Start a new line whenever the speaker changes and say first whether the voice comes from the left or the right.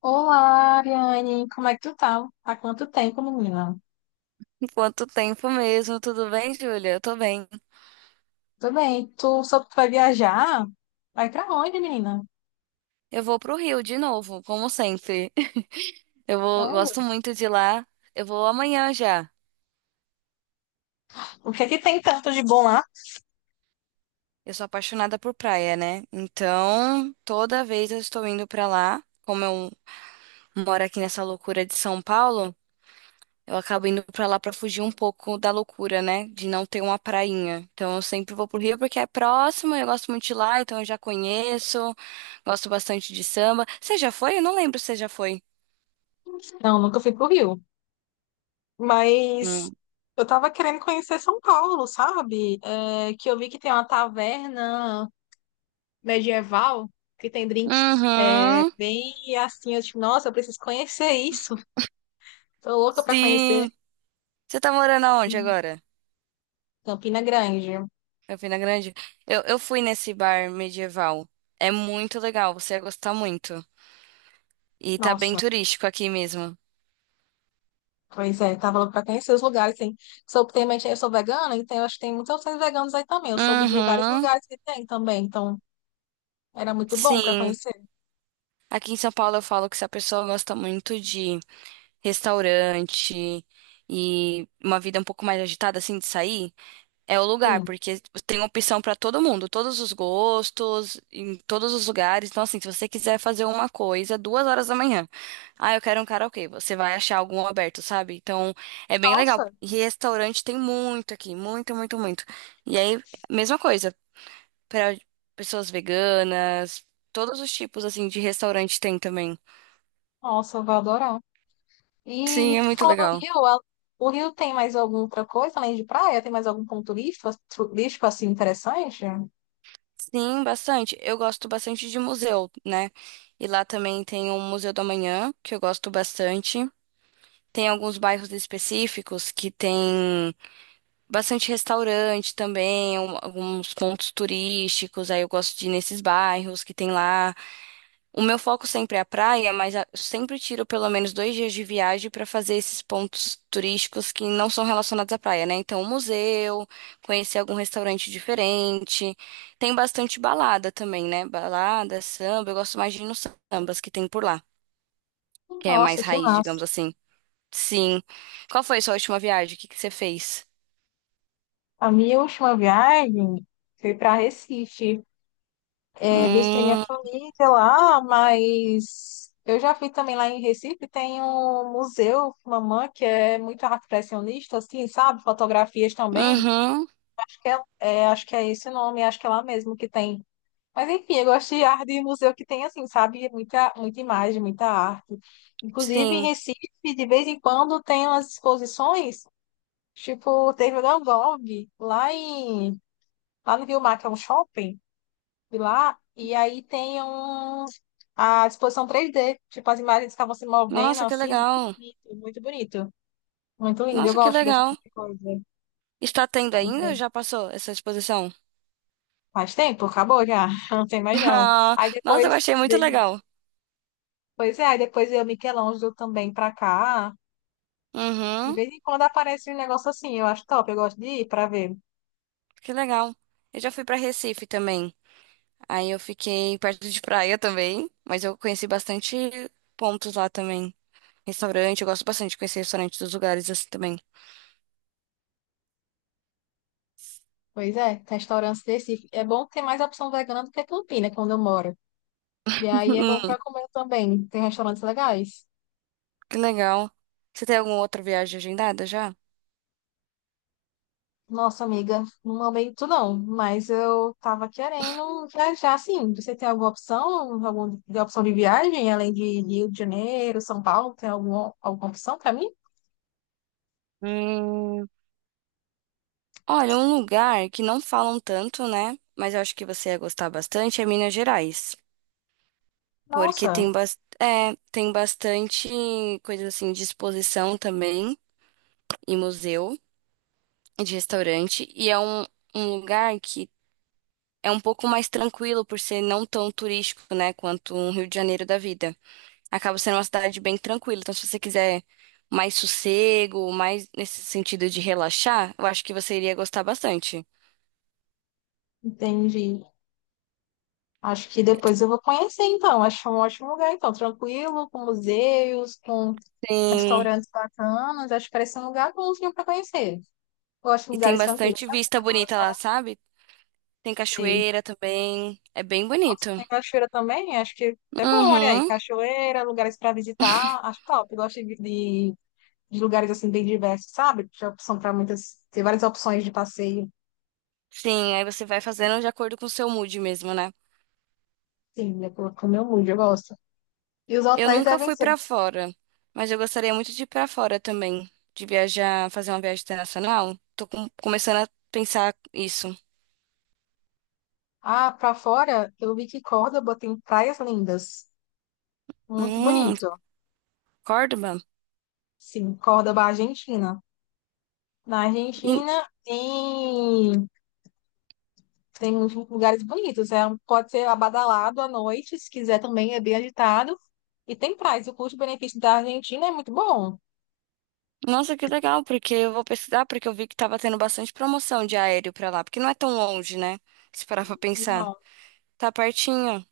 left: Olá, Ariane, como é que tu tá? Há quanto tempo, menina?
right: Quanto tempo mesmo? Tudo bem, Júlia? Eu tô bem.
left: Tudo bem, tu soube que vai viajar? Vai pra onde, menina?
right: Eu vou pro Rio de novo, como sempre. Eu vou, gosto
left: Sério?
right: muito de lá. Eu vou amanhã já.
left: O que é que tem tanto de bom lá?
right: Eu sou apaixonada por praia, né? Então, toda vez eu estou indo pra lá. Como eu moro aqui nessa loucura de São Paulo, eu acabo indo pra lá pra fugir um pouco da loucura, né? De não ter uma prainha. Então, eu sempre vou pro Rio porque é próximo, eu gosto muito de lá, então eu já conheço. Gosto bastante de samba. Você já foi? Eu não lembro se você já foi.
left: Não, nunca fui pro Rio, mas
right: Hum.
left: eu tava querendo conhecer São Paulo, sabe? Que eu vi que tem uma taverna medieval, que tem drinks
right: Uhum.
left: bem assim, eu tipo, nossa, eu preciso conhecer isso, tô louca pra conhecer
right: Sim. Você tá morando aonde agora?
left: Campina Grande.
right: Campina Grande? Eu fui nesse bar medieval. É muito legal, você ia gostar muito. E tá bem
left: Nossa.
right: turístico aqui mesmo.
left: Pois é, tá falando pra conhecer os lugares, tem. Soube, tem, mas eu sou vegana, então eu acho que tem muitas opções veganas aí também. Eu soube de vários
right: Uhum.
left: lugares que tem também, então era muito bom pra
right: Sim.
left: conhecer.
right: Aqui em São Paulo eu falo que se a pessoa gosta muito de restaurante e uma vida um pouco mais agitada, assim, de sair. É o lugar,
left: Sim.
right: porque tem opção pra todo mundo, todos os gostos, em todos os lugares. Então, assim, se você quiser fazer uma coisa, duas horas da manhã, ah, eu quero um karaokê, você vai achar algum aberto, sabe? Então, é bem legal.
left: Nossa,
right: E restaurante tem muito aqui, muito, muito, muito. E aí, mesma coisa, pra pessoas veganas, todos os tipos, assim, de restaurante tem também.
left: Nossa, eu vou adorar. E
right: Sim, é
left: tu
right: muito
left: falou do
right: legal.
left: Rio, o Rio tem mais alguma outra coisa além de praia? Tem mais algum ponto turístico, turístico assim interessante?
right: Sim, bastante. Eu gosto bastante de museu, né? E lá também tem o Museu do Amanhã, que eu gosto bastante. Tem alguns bairros específicos que tem bastante restaurante também, alguns pontos turísticos. Aí eu gosto de ir nesses bairros que tem lá. O meu foco sempre é a praia, mas sempre tiro pelo menos dois dias de viagem para fazer esses pontos turísticos que não são relacionados à praia, né? Então, um museu, conhecer algum restaurante diferente. Tem bastante balada também, né? Balada, samba. Eu gosto mais de ir nos sambas que tem por lá, que é
left: Nossa,
right: mais
left: que
right: raiz,
left: massa.
right: digamos assim. Sim. Qual foi a sua última viagem? O que que você fez?
left: A minha última viagem foi para Recife. Revista tem minha
right: Hum,
left: família lá, mas eu já fui também lá em Recife, tem um museu, mamã que é muito arte impressionista, assim, sabe? Fotografias também.
right: uhum,
left: Acho que acho que é esse o nome, acho que é lá mesmo que tem. Mas enfim, eu gosto de arte de museu que tem, assim, sabe? Muita imagem, muita arte. Inclusive em
right: sim.
left: Recife, de vez em quando, tem umas exposições, tipo, teve o Van Gogh, lá em, lá no Rio Mar, que é um shopping lá, e aí tem um, a disposição 3D, tipo, as imagens estavam se movendo,
right: Nossa, que
left: assim,
right: legal.
left: muito bonito. Muito lindo, eu
right: Nossa, que
left: gosto desse
right: legal.
left: tipo de coisa.
right: Está tendo
left: Aí,
right: ainda ou
left: é,
right: já passou essa exposição?
left: Faz tempo, acabou já, não tem mais não.
right: Ah,
left: Aí
right: nossa, eu
left: depois,
right: achei muito
left: de-
right: legal.
left: Pois é, aí depois eu Michelangelo também pra cá. De
right: Uhum,
left: vez em quando aparece um negócio assim, eu acho top, eu gosto de ir pra ver.
right: que legal. Eu já fui pra Recife também. Aí eu fiquei perto de praia também, mas eu conheci bastante pontos lá também. Restaurante, eu gosto bastante de conhecer restaurante dos lugares assim também.
left: Pois é, restaurantes desse. É bom ter mais opção vegana do que Campina, quando eu moro. E aí é bom
right: Hum,
left: pra comer também, tem restaurantes legais.
right: que legal. Você tem alguma outra viagem agendada já?
left: Nossa, amiga, no momento não, mas eu tava querendo viajar, assim, você tem alguma opção, alguma de opção de viagem, além de Rio de Janeiro, São Paulo, tem alguma opção para mim?
right: Hum, Olha, um lugar que não falam tanto, né? Mas eu acho que você ia gostar bastante é Minas Gerais. Porque
left: Nossa,
right: tem bastante coisa assim de exposição também. E museu e de restaurante. E é um lugar que é um pouco mais tranquilo por ser não tão turístico, né, quanto um Rio de Janeiro da vida. Acaba sendo uma cidade bem tranquila. Então, se você quiser mais sossego, mais nesse sentido de relaxar, eu acho que você iria gostar bastante.
left: entendi. Acho que depois eu vou conhecer, então, acho um ótimo lugar, então, tranquilo, com museus, com
right: Tem,
left: restaurantes bacanas, acho que parece um lugar bonzinho para conhecer. Eu gosto de
right: e tem
left: lugares tranquilos,
right: bastante
left: sabe?
right: vista bonita lá, sabe? Tem
left: Sei.
right: cachoeira também. É bem
left: Nossa,
right: bonito.
left: tem cachoeira também? Acho que é bom, olha aí.
right: Uhum.
left: Cachoeira, lugares para visitar, acho top. Eu gosto de lugares assim bem diversos, sabe? Tem opção para muitas, tem várias opções de passeio.
right: Sim, aí você vai fazendo de acordo com o seu mood mesmo, né?
left: Sim, é pro meu mood, eu gosto. E os
right: Eu
left: hotéis
right: nunca
left: devem
right: fui
left: ser.
right: pra fora, mas eu gostaria muito de ir pra fora também, de viajar, fazer uma viagem internacional. Tô começando a pensar isso.
left: Ah, para fora, eu vi que Córdoba tem praias lindas. Muito
right: Hum,
left: bonito.
right: Córdoba.
left: Sim, Córdoba, Argentina. Na
right: Hum,
left: Argentina tem. Tem uns lugares bonitos. Pode ser abadalado à noite, se quiser também, é bem agitado. E tem praias. O custo-benefício da Argentina é muito bom.
right: Nossa, que legal, porque eu vou pesquisar, porque eu vi que tava tendo bastante promoção de aéreo pra lá, porque não é tão longe, né? Se parar pra pensar.
left: Não,
right: Tá pertinho.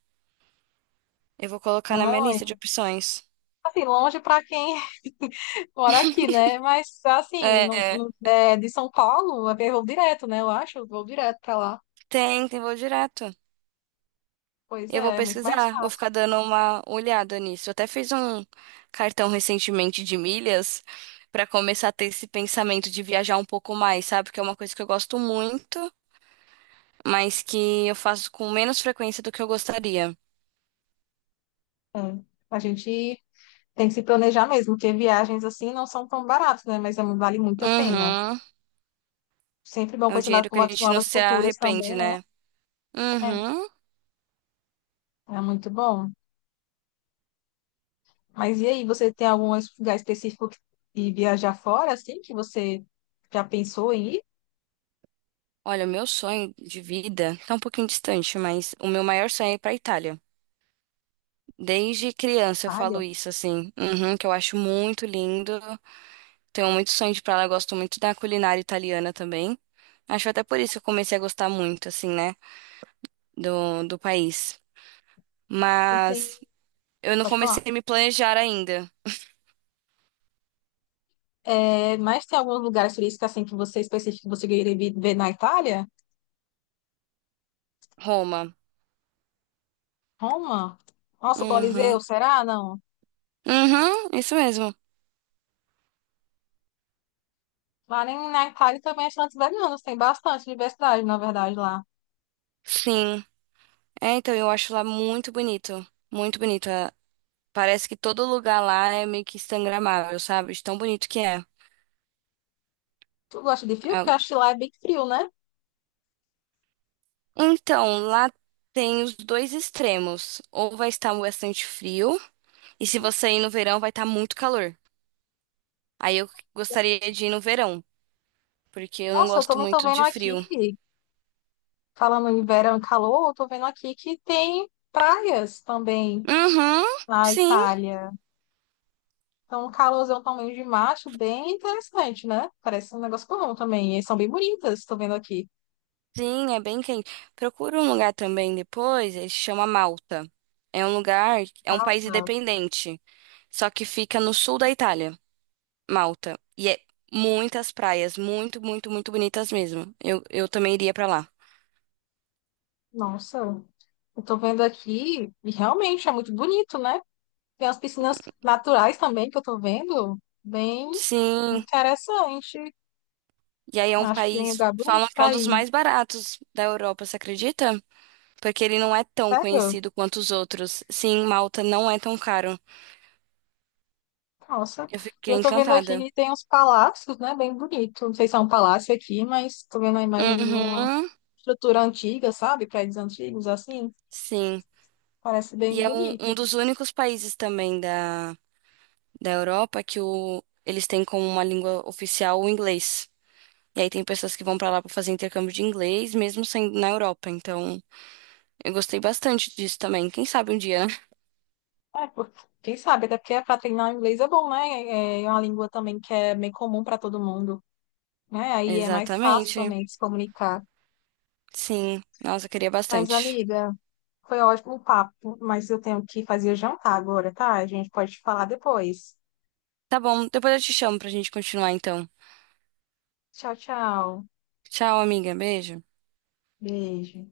right: Eu vou colocar na
left: não é
right: minha
left: longe.
right: lista de opções.
left: Assim, longe para quem mora aqui, né? Mas, assim,
right: É,
left: de São Paulo, é voo direto, né? Eu acho, voo direto para lá.
right: tem, tem voo direto.
left: Pois
right: Eu vou
left: é, é muito mais
right: pesquisar, vou
left: fácil.
right: ficar dando uma olhada nisso. Eu até fiz um cartão recentemente de milhas pra começar a ter esse pensamento de viajar um pouco mais, sabe? Que é uma coisa que eu gosto muito, mas que eu faço com menos frequência do que eu gostaria.
left: Né? A gente tem que se planejar mesmo, porque viagens assim não são tão baratas, né? Mas vale muito a pena.
right: Uhum.
left: Sempre bom
right: É um
left: conhecer
right: dinheiro que a
left: novas
right: gente não
left: novas
right: se
left: culturas
right: arrepende,
left: também, né?
right: né?
left: É,
right: Uhum.
left: é muito bom. Mas e aí, você tem algum lugar específico de viajar fora, assim, que você já pensou em ir?
right: Olha, o meu sonho de vida tá um pouquinho distante, mas o meu maior sonho é ir pra Itália. Desde criança eu
left: Itália?
right: falo isso, assim, que eu acho muito lindo. Tenho muito sonho de ir pra lá, gosto muito da culinária italiana também. Acho até por isso que eu comecei a gostar muito, assim, né, do país.
left: Não tem,
right: Mas eu não
left: pode falar.
right: comecei a me planejar ainda.
left: É, mas tem alguns lugares turísticos, assim, que você específico que você queria ver na Itália?
right: Roma.
left: Roma? Nossa, o Coliseu,
right: Uhum.
left: será? Não.
right: Uhum, isso mesmo.
left: Lá nem na Itália também é tantos italianos, tem bastante diversidade, na verdade, lá.
right: Sim. É, então eu acho lá muito bonito. Muito bonito. É, parece que todo lugar lá é meio que instagramável, sabe? De tão bonito que é.
left: Tu gosta de frio?
right: É,
left: Porque eu acho que lá é bem frio, né?
right: então, lá tem os dois extremos. Ou vai estar bastante frio, e se você ir no verão, vai estar muito calor. Aí eu gostaria de ir no verão, porque eu não
left: Nossa, eu
right: gosto
left: também tô
right: muito
left: vendo
right: de
left: aqui,
right: frio.
left: falando em verão e calor, eu tô vendo aqui que tem praias também
right: Uhum,
left: na
right: sim,
left: Itália. Então, um calorzão também de macho, bem interessante, né? Parece um negócio comum também. E são bem bonitas, estou vendo aqui.
right: sim, é bem quente. Procura um lugar também depois, ele se chama Malta. É um lugar, é um país
left: Tá.
right: independente, só que fica no sul da Itália, Malta. E é muitas praias, muito, muito, muito bonitas mesmo. Eu também iria pra lá.
left: Nossa, eu tô vendo aqui e realmente é muito bonito, né? Tem as piscinas naturais também que eu tô vendo, bem
right: Sim,
left: interessante.
right: e aí é um
left: Acho que tem um
right: país,
left: lugar bonito
right: falam que é um
left: pra
right: dos
left: ir.
right: mais baratos da Europa, você acredita? Porque ele não é tão
left: Sério?
right: conhecido quanto os outros. Sim, Malta não é tão caro.
left: Nossa.
right: Eu
left: E
right: fiquei
left: eu tô vendo aqui
right: encantada.
left: que tem uns palácios, né? Bem bonito. Não sei se é um palácio aqui, mas tô vendo a imagem de uma
right: Uhum,
left: estrutura antiga, sabe? Prédios antigos, assim.
right: sim.
left: Parece
right: E
left: bem
right: é um,
left: bonito.
right: um dos únicos países também da Europa que eles têm como uma língua oficial o inglês. E aí tem pessoas que vão pra lá pra fazer intercâmbio de inglês, mesmo sendo na Europa. Então, eu gostei bastante disso também. Quem sabe um dia, né?
left: É, por- Quem sabe, até porque para treinar o inglês é bom, né? É é uma língua também que é bem comum para todo mundo, né? Aí é mais fácil
right: Exatamente.
left: também de se comunicar.
right: Sim. Nossa, eu queria
left: Mas,
right: bastante.
left: amiga, foi ótimo o papo, mas eu tenho que fazer jantar agora, tá? A gente pode falar depois.
right: Tá bom, depois eu te chamo pra gente continuar então.
left: Tchau, tchau.
right: Tchau, amiga. Beijo.
left: Beijo.